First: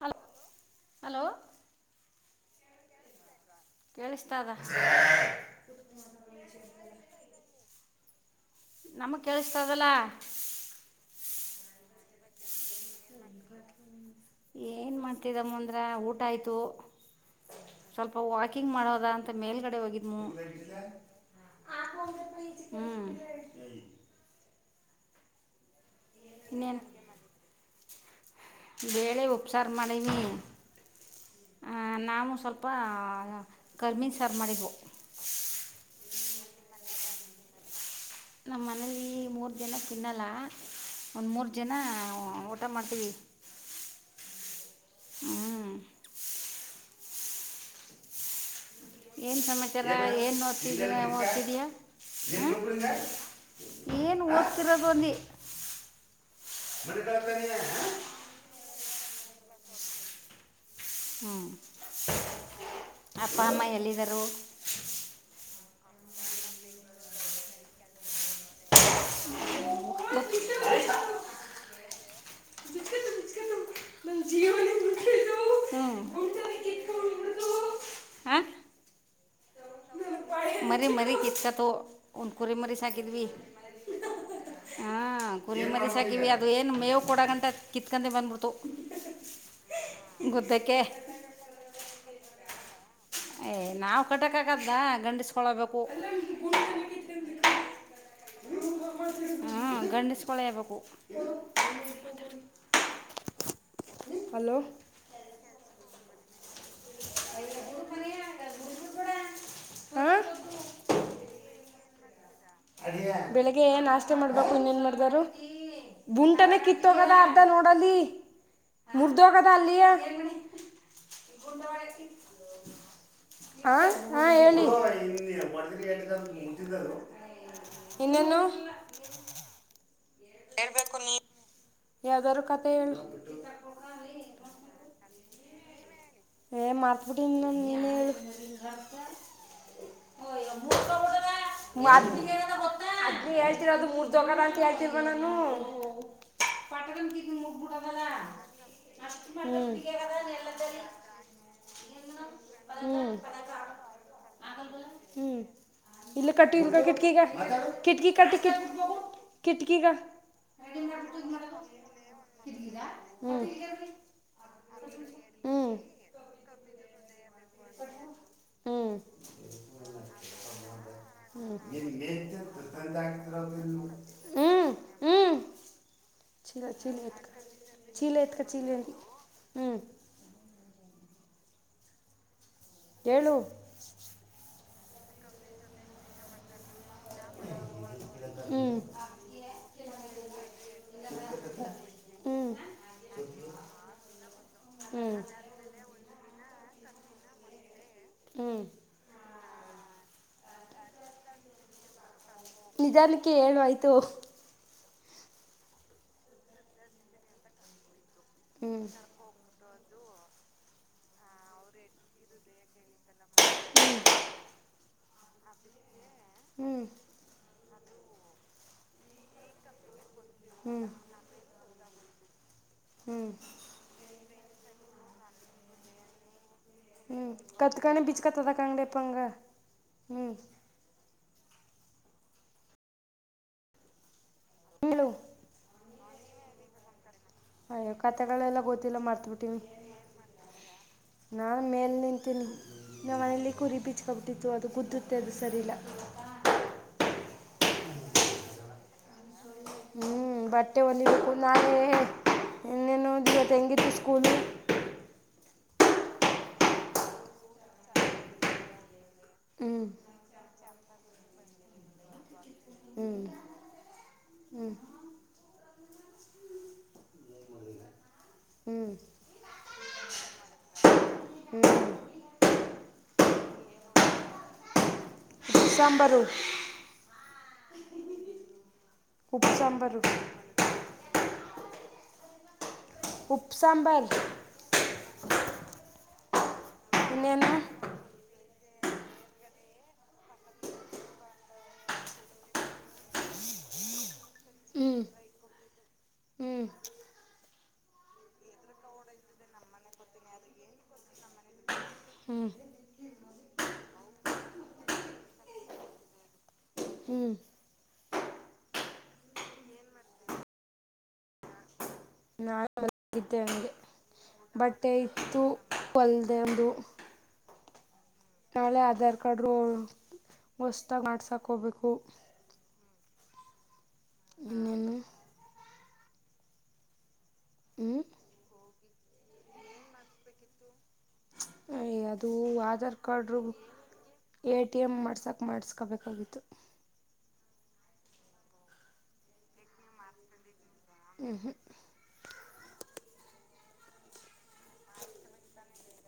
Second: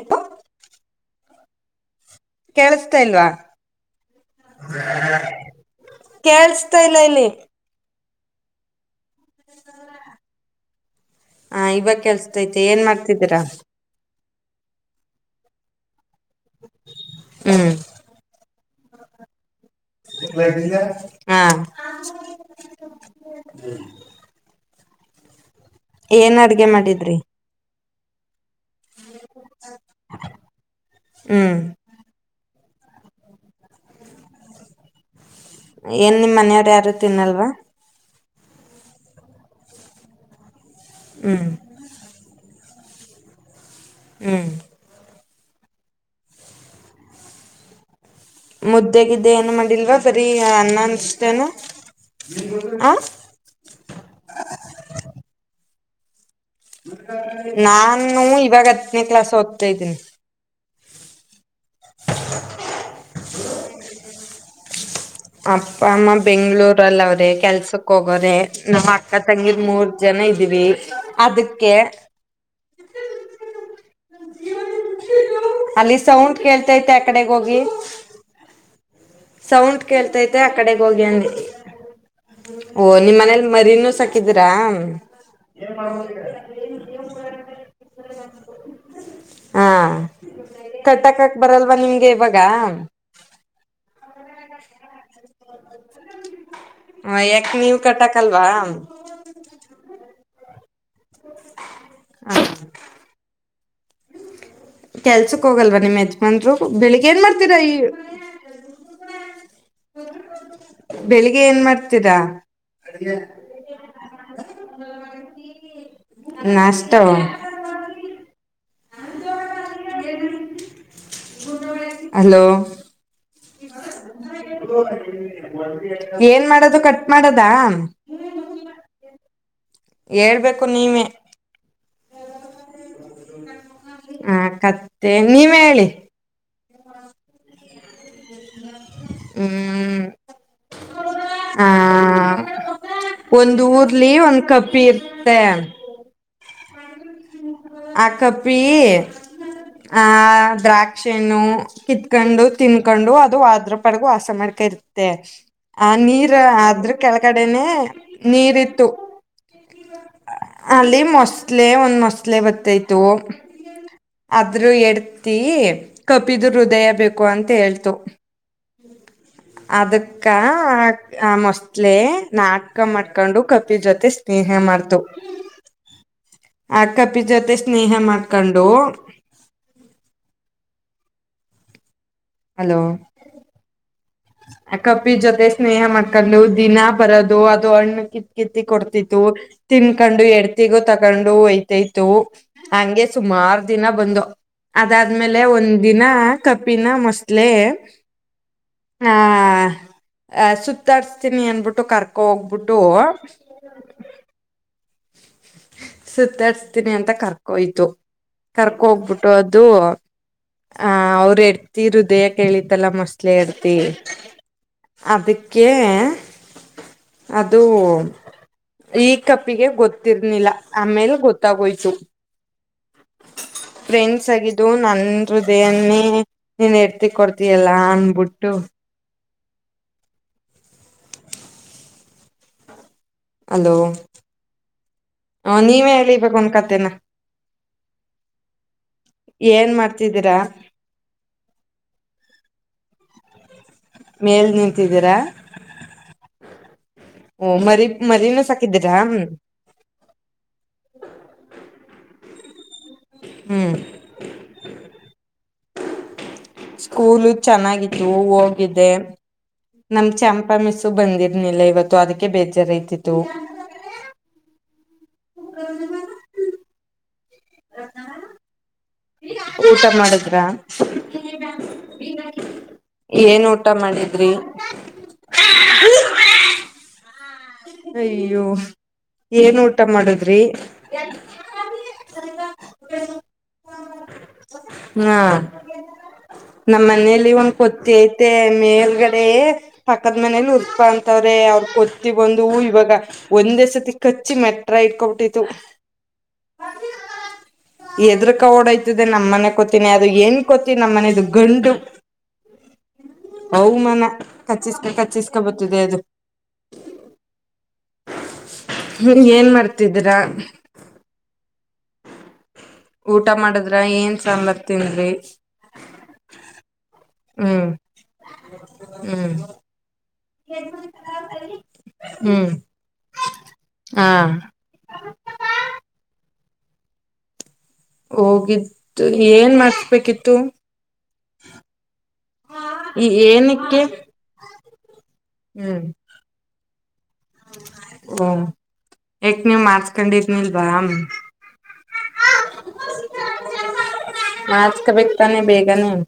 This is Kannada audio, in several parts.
ಹಲ್ ಹಲೋ ಕೇಳಸ್ತಾಲ್ವಾ. ಕೇಳಿಸ್ತಾ ಅದ. ಕೇೇಳಸ್ತಾ ಇಲ್ಲ ಇಲ್ಲಿ ನಮ ಕೇಳಿಸತದಲ್ಲ. ಹ ಇವಾಗ ಕೆಲ್ಸತೈತೆ ಏನ್ ಮಾಡ್ತಿದ್ದೀರಾ. ಏನ್ ಮಾಡ್ತಿದಮ್ಮ ಅಂದ್ರ ಊಟ ಆಯ್ತು ಹ್ಮ್ ಸ್ವಲ್ಪ ವಾಕಿ ಕಿಂಗ್ ಮಾಡೋದ ಅಂತ ಮೇಲ್ಗ ಡೆ ಹೋಗಿದ ಹ್ಮ ಹಾ ಹ್ಮ. ಏನ್ ಅಡ್ಗೆ ಮಾಡಿದ್ರಿ. ಬೇಳೆ ಉಪ್ಸಾರ ಮಾಡೀನೀ ಹ್ಮ್ ಅ ನಾವು ಸ್ವಲ್ ಪ್ಪ ಏನ್ ನಿಮ್ಮ ಮನೆಯವರ ಯಾರು ತಿನ್ನಲ್ವಾ. ನಮ್ಮ ಮನೇಲಿ ಮೂರ್ ಜನ ತಿನ್ನಲ್ಲ ಒಂದ ಹ್ಮ್ ಮೂರ್ ಜನ ಮಟ್ಟ ಮಾಡ್ತೀವಿ. ಹ್ಮ. ಹ್ಮ. ಮುದ್ದಗಿದ್ದೆ ಏನು ಮಾಡಿಲ್ವಾ ಸರಿ ಅನ್ನ ಅನ್ಸತೇನು. ಹ್ಮ ಏನ್ ಓದ್ತಿರೋದು ಅಂದಿ. ನಾನು ಇವಾಗ ಹತ್ತನೇ ಕ್ಲಾಸ್ ಓದ್ತಾ ಇದ್ದೀನಿ. ಹ್ಞ ಅಪ್ಪ ಅಮ್ಮ ಎಲ್ಲಿದರು. ಅಪ್ಪ ಅಮ್ಮ ಬೆಂಗ್ಗಳೂರಲ್ಲ ಅವ್ರೆ ಕೆಲ್ಸಕ್ ಹೋಗ ವರೆ ನಮ್ಮ ಅಕ್ಕ ತಂಗಿರ ಮೂರ್ಜನ ಇದೀವಿ ಅದಕ್ಕೆ [inaudible] ನನ್ನ ಜೀವನ ಮುಟ್ಟಿದ್ದು ಹ್ಞೂ ಅಲ್ಲಿ ಸೌಂಡ್ ಗುಂಡಲ್ಲಿ ಕೇಳ್ತೈತೆ ಆಕಡೆಗ ಕಿತ್ಕೊಂಡ್ಬಿಡ್ದು ಹೋಗಿ. ಹಾಂ ಸೌಂಡ್ ಕೇಳ್ತಾ ಮತ್ತೆ ಆ ಕಡೆಗ ಮರಿ ಹೋಗಿ ಮರಿ ಅಂದೆ ಕಿತ್ಕತು ಒಂದು ಕುರಿ ಮರಿ ಓ ನಿಮ್ಮ ಸಾಕಿದ್ವಿ ಮನೇಲಿ ಮರಿನುೂ ಸಾಕಿದಿರಾ. ಹಾಂ ಕುರಿ ಮರಿ ಸಾಕಿವಿ ಅದು ಏನು ಮೇವು ಕೊಡೋಗಂತ [unintelligible] ಕಿತ್ಕೊಂಡೆ ಬಂದ್ಬಿಡ್ತು ಹಾ ಗುದ್ದಕ್ಕೆ ಕಟಾಕಕ್ ಬರಲ್ವ ನಿಮ್ಗೆ ಇವಾಗ ಏ ನಾವ ಕಟ್ಟಕ ಆಗ್ದ ಗಂಡಿಸ್ಕೊಳಬೇಕು. ಅಲ್ವಾ ಹಾ ಗಂಡಿಸ್ಕಳೇಬೇಕು. ಹ ಹಲೋ ಕೆಲ್ಸಕ್ ಹೋಗಲ್ವಾ ನಿಮ್ ಯಜಮನ್ರು ಬೆಳಿಗ್ ಏನ್ ಮಾಡ್ತೀದ ಈ ಹಾಂ ಬೆಳಿಗ್ಗೆ ಏನ್ ಮಾಡ್ತೀರಾ ಬೆಳಿಗ್ಗೆಯೆ ನಾಷ್ಟ ಮಾಡ್ಬೇಕು ಇನ್ನೇನ್ ಮಾಡ್ದಾರು ಬುಂಟನ ನಾಷ್ಟ ಕಿತ್ತೋಗದ ಅರ್ಧ ನೋಡಲ್ಲಿ ಮುರ್ದೋ ಕದಾಲ ಆಲಿಯೇ ಹಲೋ ಅಂ ಅಂ ಹೇಳಿ ಏನ್ ಮಾಡೋದು ಕಟ್ ಮಾಡದಾ ಇನ್ನೇನೂ ಹೇಳ್ಬೇಕು ನೀವೇ ಯಾವ್ದಾದ್ರು ಕತೆ ಹೇಳು ಹ ಕತ್ತೆ ನೀವ್ ಹೇಳಿ ಏ ಮರ್ತ್ ಬುಟ್ಟಿನಿ ನನ್ ನೀನೇ ಹೇಳು [inaudible] ಹ್ಮ್ ಆ [unintelligible] ಅದ್ ನೀ ಒಂದ್ ಹೇಳ್ತಿರ ಅದು ಮೂರ್ ಊರ್ಲಿ ಒಂದ್ [unintelligible] ಅಂತ ಕಪ್ಪಿ ಹೇಳ್ತಿರ್ವ ನಾನು ಇರ್ತ್ತೆ ಆ ಕಾಪಿ ಹ್ಮ್ ಆ ದ್ರಾಕ್ಷಿ ಣ್ಣು ಕಿತ್ಕೊಂಡು ತಿನ್ಕೊಂಡು ಹ್ಮ್ ಅದು ಅದ್ರ ಪಾಡಗ ವಾಸ ಮಾಡ್ಕ ಇರುತ್ತೆ ಆ ಇಲ್ಲ ನೀರ್ ಆದ್ರ ಕೆಳಗಡೆನೆ ನೀರ್ತ್ತು ಕಿಟಕಿಗ ಅಲ್ಲಿ ಮೊಸಳೆ ಒಂದ್ ಮೊಸಳೆ ಬತ್ತೈತು ಆದದ್ರೂ ಎಡ್ತಿ ಹ್ಮ್ ಕಪಿದ್ ಹೃದಯ ಬೇಕು ಅಂತ ಹೇಳ್ತು [inaudible] ಅದಕ್ಕ ಆ ಆ ನಿನ್ ಮೊಸ್ಲೆ ಮೇಂತಿಂತ ನಾಟಕ ಮಾಡ್ಕೊಂಡು ಕಪಿ ತಂದಾಕ್ತಿರೋದಿಲ್ಲ ಜೊತೆ ಸ್ನೇಹ ಹ್ಮ್ ಮಾಡ್ತು ಹ್ಮ್ ಚೀಲ ಆ ಚೀಲ ಕಪಿ ಎತ್ಕ ಜೊತೆ ಸ್ನೇಹ ಚೀಲ ಎತ್ಕ ಮಾಡ್ಕೊಂಡು ಚೀಲ [inaudible] ಅಂದಿ ಹ್ಮ್ ಏಳು ಆ ಕಪ್ಪಿ ಜೊತೆ ಸ್ನೇಹ ಮಾಡ್ಕ್ಕೊಂಡು ದಿನಾ ಬರದು ಅದು ಹಣ್ಣು ಕಿತ್ತ ಕಿತ್ತ ಕೊಡ್ತಿತ್ತು ತಿನ್ಕೊಂಡು ಎಡ್ತಿಗೂ ತಕೊಂಡು ಒಯಿತೈತ್ತು ಹಂಗೆ ಸುಮಾರು ದಿನ ಬಂದು ಅದಾದ್ಮೇಲೆ ಒಂದ್ ದಿನ ಕಪಿನ ಮೊಸ್ಲೆ ಹ್ಮ್ ಆ ಸುತ್ತಾಡ್ಸ್ತೀನಿ ಅನ್ಬಿಟ್ಟು ಕರ್ಕ್ ಹೋಗ್ಬಿಟ್ಟು ಸುತ್ತಾಡ್ಸ್ತೀನಿ ಅಂತ ಕರ್ಕೋಯ್ತು ಕರ್ಕ ಹೋಗ್ಬಿಟ್ಟು ಅದು ಆ ಅವ್ರ ಎಡ್ತಿ ಹೃದಯ ಕೇಳಿತಲ್ಲ ಮೊಸ್ಲೆ ಎಡ್ತಿ ಅದಿಕ್ಕೆ ಹ್ಮ್ ಅದು ಈ ಕಪ್ಪಿಗೆ ಗೊತ್ತಿರ್ ಏನಿಲ್ಲ ಹ್ಮ್ ಆಮೇಲೆ ಗೊತ್ತಾಗೋಯ್ತು ಹ್ಮ್ ಸಗಿದ್ದು ನನ್ ಹೃದಯನೇ ಹ್ಮ್ ಕತ್ಕಾನೆ ಬೀಚ್ ಕತ್ತದಕ್ಕಾಂಗಡೆಪ್ಪಂಗ ಹ್ಮ್ ಅಲೋ ಹೇಳು ಹ ನೀವೇ ಹೇಳಿಬೇಕ ಒನ್ ಕತೇನ ಅಯ್ಯೋ ಕತೆಗಳೆಲ್ಲ ಗೊತ್ತಿಲ್ಲ ಮಾರ್ತಿಬುಟಿವಿ ಏನ್ ಮಾಡ್ತಿದ್ದೀರಾ ನಾನ್ ಮೇಲೆ ನಿಂತೀನ ನಮ್ ಮನೆಲಿ ಕುರಿ ಮೇಲ್ ಬೀಚ್ಕಬಿಟ್ಟಿತ್ತು ಅದು ನಿಂತಿದ್ದೀರಾ ಗುದ್ದುತ್ತೆ ಅದು ಸರಿಲ್ಲ ಓ ಮರಿ ಮರಿನೂ ಸಾಕಿದ್ದಿರಾ ಹ್ಮ್ ಬಟ್ಟೆ ಒಲಿ ಬೇಕು ಇನ್ನೇನು ಇವತ್ ಹ್ಮ್ ಹೆಂಗಿತ್ತು ಸ್ಕೂಲು ಸ್ಕೂಲು ಚೆನ್ನಾಗಿತ್ತು ಹೋಗಿದ್ದೆ ಹ್ಞೂ ನಾನ್ ಚಂಪಾ ಮಿಸ್ಸು ಬಂದಿರ್ನಿಲ್ಲ ಇವತ್ತು ಅದಕ್ಕೆ ಬೇಜಾರ್ ಹ್ಞೂ ಆಯಿತಿತು [inaudible] ಹೂ ಊಟ ಮಾಡಿದ್ರ ಹ್ಞೂ ಏನ್ ಊ [inaudible] ಊಟ ಮಾಡಿದ್ರಿ. [inaudible] ದಿ ಸಾಂಬಾರು [inaudible] ಅಯ್ಯೋ ಉಪ್ಪು ಏನ್ ಊಟ ಸಾಂಬಾರು ಮಾಡದ್ರಿ. [inaudible] ನನಗ [inaudible] ಉಪ್ಪು ಸಾಂಬಾರ್ [inaudible] ನಮ್ಮ ಮನಲಿ ಒಂದ ಕೊತ್ತಿ ಐತೆ ಮೇಲ್ ಗಡೆ ಪಕ್ಕದ ಮನೇಲಿ ಉದಪ್ಪಾ ಅಂತವ್ರೆ ಅವ್ರ ಕೊತ್ತಿ ಒಂದ್ [inaudible] ನೀವು ಇವಾಗ ಒಂದೇ ಸರ್ತಿ ಕಚ್ಚಿ ಮೆಟ್ರ ಹ್ಞೂ ಹಿಂಟ್ಕೊಬಿಟ್ಟಿತ್ತು. ಹ್ಞೂ [inaudible] [inaudible] ಎದ್ರಕ ಓಡೈತದೆ ನಮ್ಮ ಮನೆ ಕೊತಿನಿ ಅದು ಹೆಣ್ಣಕೊತಿನಿ ನಮ್ಮ ಮನೆದು ಗಂಡು ಹು ಹೌ ಮನ ಕಚ್ಚಿಸ್ಕ ಕಚ್ಚಿಸ್ಕೊ ಬತಿದೆ ಅದು. ಹ್ಞೂ ಹು ಏನ್ ಮಾಡ್ತಿದ್ದೀರ. [inaudible] ನಾಳೆ ಮಾಡತ್ತೀನಿ. ಊಟ ಮಾಡಿದ್ರ ಏನ್ ಸಾಂಬಾರ ತಿನ್ಲಿ ಇತ್ತು ಹೊಲ್ದೆ ಒಂದು ಹು ನಾಳೆ ಆಧಾರ್ ಕಾರ್ಡ್ ಹೊ ಹೊಸದಾಗಿ ಮಾಡ್ಸಾಕೋಗಬೇಕು. ಆ ಸಕಸತ್ತ ಬಾ [inaudible] ಹ್ಞೂ ಹೋಗಿದ್ದು ಏನ್ ಮಾಡಸ್ಬೇಕಿತ್ತು. [inaudible] ಅಯ್ಯ ಅದು ಆಧಾರ್ ಈ ಕಾರ್ಡ್ರು ಏನಕ್ಕೆ ಎ ಟಿ ಎಂ ಮಾಡ್ಸಕ್ ಮಾಡಸ್ಕೊಬೇಕಾಗಿತ್ತು. ಹೂ ಯಕ್ ನೀವ್ ಮಾಡಾರ್ಸ್ಕೊಂಡಿದ ನಿಲ್ ಬಾಮ್ಮ ಹ್ಞೂ ಹ್ಞೂ [inaudible] ಮಾಡಸಕ್ಕಬೇಕ ತಾನೆ ಬೇಗನೆ. [inaudible]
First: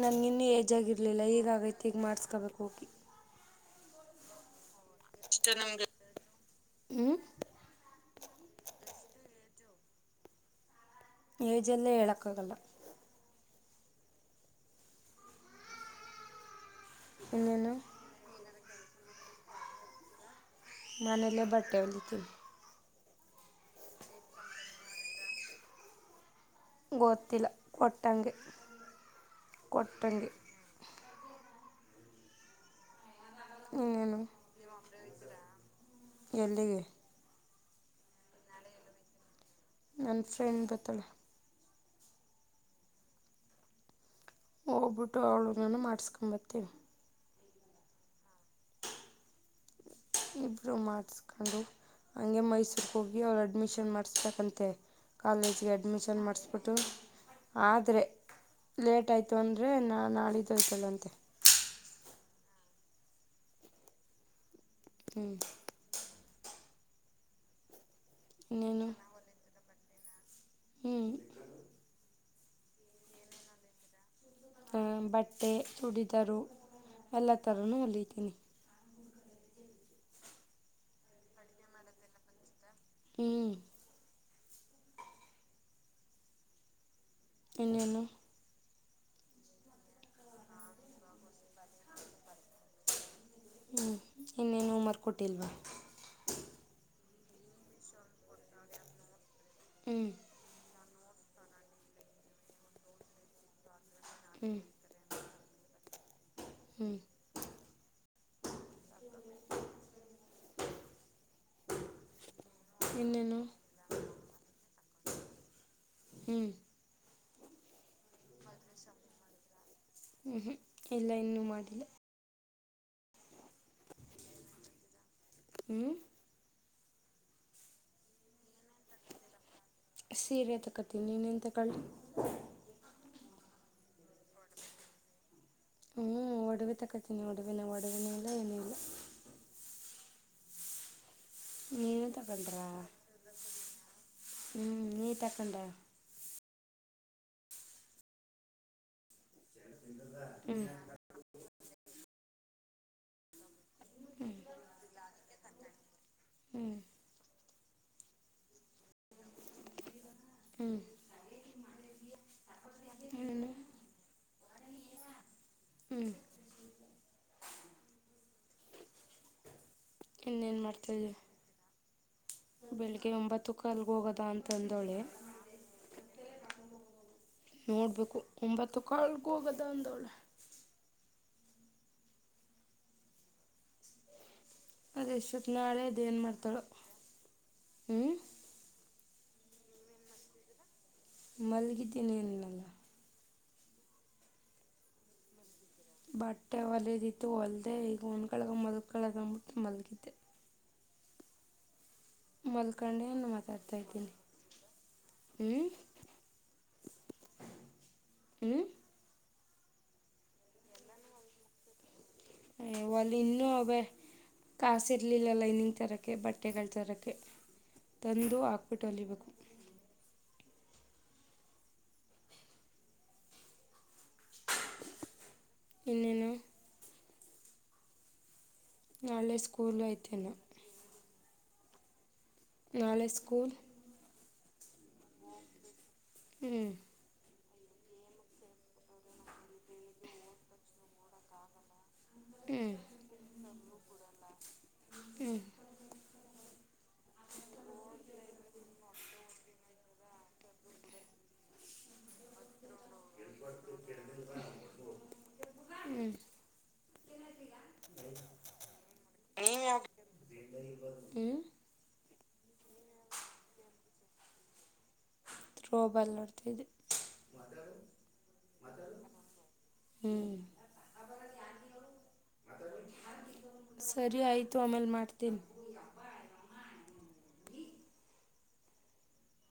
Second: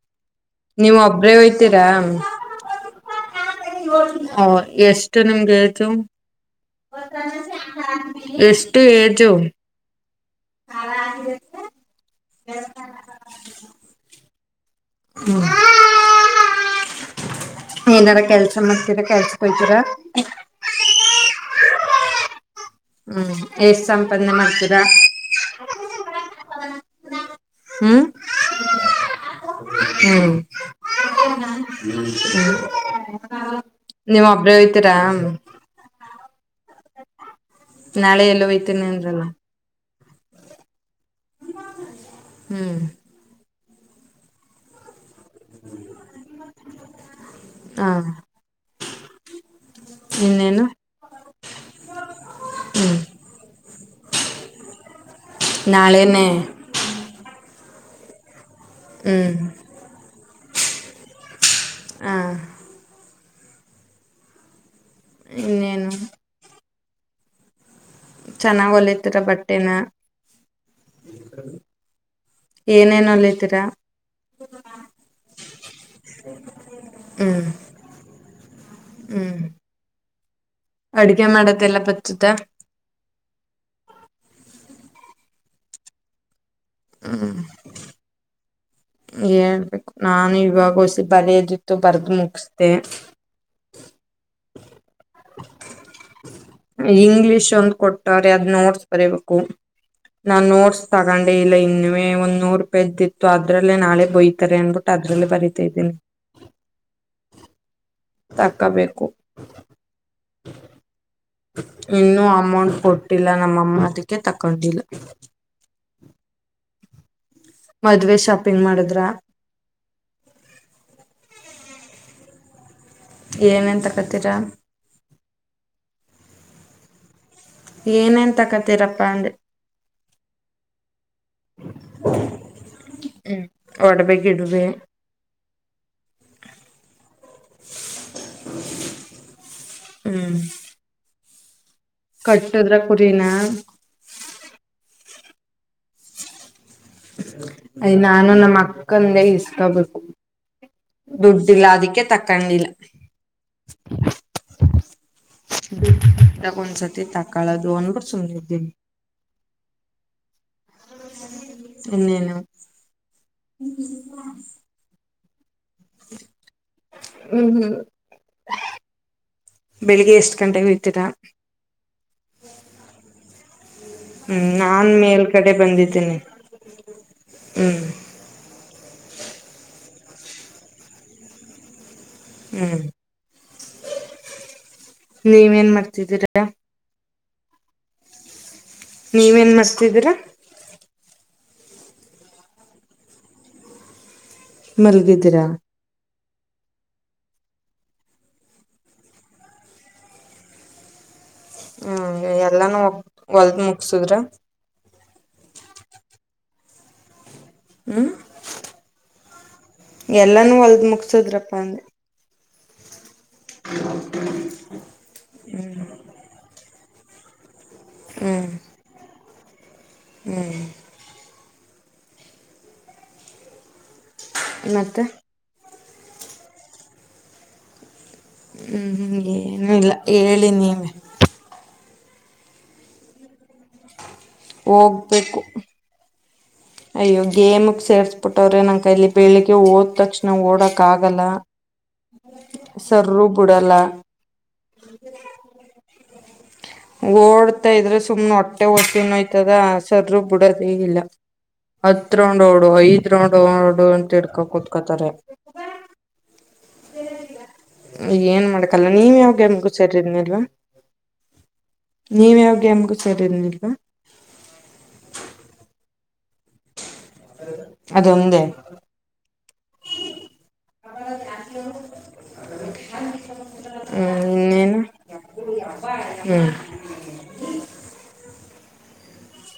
ನನಗ ಇನ್ನ ಏಜ್ ನೀವ್ ಆಗಿರ್ಲಿಲ್ಲ ಒಬ್ರೇ ಈಗ ಆಗೈತಿ ಈಗ ಮಾಡ್ಸ್ಕೊಬೇಕು. ಹೌದ? [inaudible] ಎಷ್ಟು ನಿಮ್ಗೆ ಏಜು ಹ್ಞೂ ಎಷ್ಟು ಏಜು? ಏಜ್ ಎಲ್ಲಾ ಹೇಳಕ್ಕಾಗಲ್ಲ? [inaudible] ಹು [inaudible] ಇನ್ನೇನು ಏನಾರ ಕೆಲಸ ಮಾಡಿಸಿದ್ದಕ್ಕ ಹಚ್ಚಿ ಬಯಿತೀರಾ? ಮನಲ್ಲೇ ಬಟ್ಟೆ ಹೊಲಿತಿನಿ. [inaudible] ಹು ಎಷ್ಟ ಸಂಪಾದನೆ ಮಾಡ್ತೀರಾ? [inaudible] ಗೋತ್ತ ಇಲ್ಲಾ ಹ್ಮ್ ಕೊಟ್ಟಂಗೇ ಕೊಟ್ಟಂಗೇ ಹು ಇನ್ನೇನು ನೀವ್ ಒಬ್ಬರೇ ಹೋಯಿತೀರಾ? ಎಲ್ಲಿಗೆ? [inaudible] ನಾಳೆ ಎಲ್ಲ ಹೊಯ್ತೇನೆ ಅಂದರಲ್ಲ? ನನ್ನ ಫ್ರೆಂಡ್ ಬತ್ತಾಳ್ಳೇ? ಹೂ ಹೋಗ್ಬಿಟ್ಟು ಅವಳು ನಾನು ಮಾಡಿಸ್ಕೊಂಬತೀವಿ. ಆ ಇಬ್ಬರು ಮಾಡಿಸಕೊಂಡು. [inaudible] ಹಂಗೆ ಮೈಸೂರ್ ಹ್ಮ್ ಹೋಗಿ ಅವರ ಅಡ್ಮಿಷನ್ ಮಾಡಸ್ಬೇಕಂತೆ. [inaudible] ಕಾಲೇಜ್ಗೆ ಅಡ್ಮಿಷನ್ ನಾಳೆನೆ ಮಾಡಿಸ್ಬಿಟ್ಟು. [inaudible] ಆದರೆ ಲೇಟ್ ಆಯಿತು ಹ್ಮ್ ಅಂದರೆ ನಾನ ನಾ ನಾಡಿದ್ದ ಹೇಳತ್ತೇನ ಅಂತೆ [inaudible] ಆ ಹೂ [inaudible] ಇನ್ನೇನು ಚೆನ್ನಾಗ್ ಇನ್ನೇನು ಹೊಲೀತರ ಬಟ್ಟೆನಾ? ಹ್ಞೂ ಏನೇನ ಹೋಲಿತ್ತಿರಾ? ಹೂ ಬಟ್ಟೆ ಚುಡಿದಾರು ಎಲ್ಲ ಹ್ಮ್ ಥರೂ ಹೊಲಿತೀನಿ. ಹ್ಮ್ ಅಡ್ಗೆ ಮಾಡದ್ದೆಲ್ಲ ಬತ್ತದ ಹ್ಮ್ ಇನ್ನೇನು ಹೇಳ್ಬೇಕು ನಾನು ಇವಾಗ ಹೊಸಿ ಬರಿಯಾದ್ ಇತ್ತು ಬರ್ದು ಮುಗಿಸ್ದೆ ಹಞ ಇನ್ನೇನು ಹೋಮೇವರ್ಕ್ ಕೊಟ್ಟಿಲ್ವಾ ಇಂಗ್ಲಿಷ್ ಒಂದು ಕೊಟ್ಟಾರೆ ಅದ ನೋಟ್ಸ್ ಬರಬೇಕು ಹ್ಞೂ ನಾ ನೋಟ್ಸ್ ತಗೊಂಡೆ ಇಲ್ಲ ಇನ್ನು ಒಂದ್ ನೂರು ರೂಪಾಯಿ ಇದ್ದಿತ್ತು ಅದ್ರಲ್ಲೇ ನಾಳೆ ಹ್ಞೂ ಬೈತಾರೆ ಅಂದಬಿಟ್ಟು ಅದ್ರಲ್ಲೇ ಬರಿತಾ ಇದೀನಿ ಹ್ಮ್ ತಕ್ಕಬೇಕು ಇನ್ನು ಅಮೌಂಟ್ ಕೊಟ್ಟಿಲ್ಲ ಇನ್ನೇನು ನಮ್ಮಅಮ್ಮ ಅದಕ್ಕೆ ತಕೊಂಡಿಲ್ಲ ಹ್ಞೂ ಮದ್ವೆ ಶಾಪಿಂಗ್ ಮಾಡುದ್ರ ಹ್ಮ್ ಹ್ಮ್ ಇಲ್ಲ ಇನ್ನು ಮಾಡಿಲ್ಲ ಏನೇನ್ ತಕ್ಕತೀರಾ ಹ್ಮ ಏನೇನ್ ತಕತೀರಪ್ಪಾ ಅಂದೆ ಸೀರೆ ತಕತೀನಿ ಇನ್ನೇನ್ ತಕ್ಕಲಿ ಹ್ಮ್ ಒಡವೆ ಗಿಡವೆ ಹ್ಞೂ ಒಡವೆ ತಗೊಳ್ತೀನಿ ಒಡವೆನ ಒಡವೆನೂ ಇಲ್ಲ ಏನೂ ಇಲ್ಲ ಹ್ಮ್ ನೀನು ತಗೊಂಡ್ರಾ ಕಟ್ಟಿದ್ರ ಕುರಿನ ಹ್ಞೂ [unintelligible] ಅಯ್ ನಾನು ನಮ್ಮ ಅಕ್ಕ ದುಡ್ಡಿಲ್ಲ ಅದಕ್ಕೆ ತಕ್ಕೊಂಡಿಲ್ಲ [inaudible] [inaudible] ಹ್ಞೂ ಒಂದ ಸರ್ತಿ ತಕ್ಕೋಲುದ ಅಂತ ಸುಮ್ಮನ ಇದ್ದೀನಿ. ಹ್ಞೂ ಇನ್ನೇನು ಇನ್ನೇನು ಹ್ಮ್ ಹ್ಮ್ ಹ್ಮ್ ಬೆಳಿಗ್ಗೆ ಎಷ್ಟ್ ಗಂಟೆೆಗೆ ಹೋಯ್ತಿರ ಬೆಳಿಗ್ಗೆ ಒಂಬತ್ತು ಕಾಲ್ಗೆ ಹೋಗೋದಾ ಹ್ಮ್ ಅಂತ ನಾನ್ ಅಂದವಳೆ ಮೇಲ್ ಗಡೆ ಬಂದಿದಿನಿ ನೋಡ್ಬೇಕು ಒಂಬತ್ತು ಕಾಳಗ್ ಹೋಗದ ಅಂದೋಳೆ ಹ್ಮ್ ಅದೆಷ್ಟೋತ್ ನೀವೇನ್ ನಾಳೆ ಅದೇನ್ ಮಾಡ್ ಮಾಡ್ತಿದ್ದೀರಾ ತಾಳೋ ಹ್ಞ ನೀವೇನ್ ಮಾಡ್ತಿದೀರ ಮಲಗಿದೀನಿ ಅಂದ್ನಲ್ಲ ಮಲ್ಗಿದಿರಾ? ಬಟ್ಟೆ ಹೊಳೆಯದ್ ಇತ್ತು ಹೊಲ್ದೆ ಈಗ ಒಂದು ಗಳ್ಗ ಮಲ್ಕಳದ ಅಂದ್ಬಿಟ್ಟು ಮಲಗಿದ್ದೆ ಹ್ಮ ಎಲ್ಲಾನೂ ಒ ಮಲ್ಕೊಂಡೆ ಹೊಲ್ದ ಮುಗ್ಸುದ್ರ ಹ್ಮ್ ಹ್ಮ ಎಲ್ಲಾನೂ ಹೊಲ್ದ್ ಮುಗಸುದ್ರಪ್ಪ ಅಂದೆ ಒಲ್ಲಿ ಇನ್ನು ಕಾಸಿ ಇರ್ಲಿಲ್ಲ ಲೈನಿಂಗ್ ತರಕೆ ಬಟ್ಟೆಗಳು ತರಕೆ ಕೆ ತಂದು ಹಾಕ್ಬಿಟ್ಟ್ ಹೋಳಿಬೇಕು ಹ್ಮ್ ಮತ್ತೆ ಇನೇನು ಹ್ಮ್ ಹ ನಾಳೆ ಸ್ಕೂಲ್ ಏನಿಲ್ಲ ಐತೇನೋ ಹೇಳಿ ನೀವೆ ನಾಳೆ ಸ್ಕೂಲ್ ಹೋಗ್ಬೇಕು ಹ್ಮ್ ಅಯ್ಯೋ ಗೇಮಗ್ ಸೇರ್ಸ್ಬಿಟ್ಟವ್ರೆ ನಂಕೈಲ್ಲಿ ಬೆಳಿಗ್ಗೆ ಓದ ತಕ್ಷಣ ಓಡಕ್ ಆಗಲ್ಲ. ಹ್ಞೂ ಸರ್ರು ಬಿಡಲ್ಲ ಓಡ್ತಾ ಇದ್ರೆ ಸುಮ್ನೆ ಹೊಟ್ಟೆ ಹೊಟ್ಟೆನೋಯ್ತದ ಸರೂ ಬಿಡದೇ ಇಲ್ಲ ಹತ್ರೊಂಡೋಡು ಐದ್ ರೌಂಡ್ ಓಡು ಅಂತ ಹಿಡ್ಕೋ ಕುತ್ಕೊಂತಾರೆ. ಹ್ಞೂ ಏನ್ ಮಾಡಕಲ್ಲ ನೀವ ಯಾವ್ ಗೇಮುಗು ಸೇರಿದನಿಲ್ವಾ ಹ್ಞೂ ನೀವ ಯಾವಗೆ ಗೇಮ್ ಗು ಸರಿ ಇರ್ಲಿಲ್ಲಲ್ ತ್ರೋಬಲಾಡ್ತಿದ್ದೆ ಅದೊಂದೇ ಹ್ಞೂ [unintelligible] ಹ್ಮ್ ಸರಿ ಆಯ್ತು ಇನ್ನೇನು ಆಮೇಲೆ ಮಾಡ್ತೀನಿ. ಹ್ಮ್ [inaudible]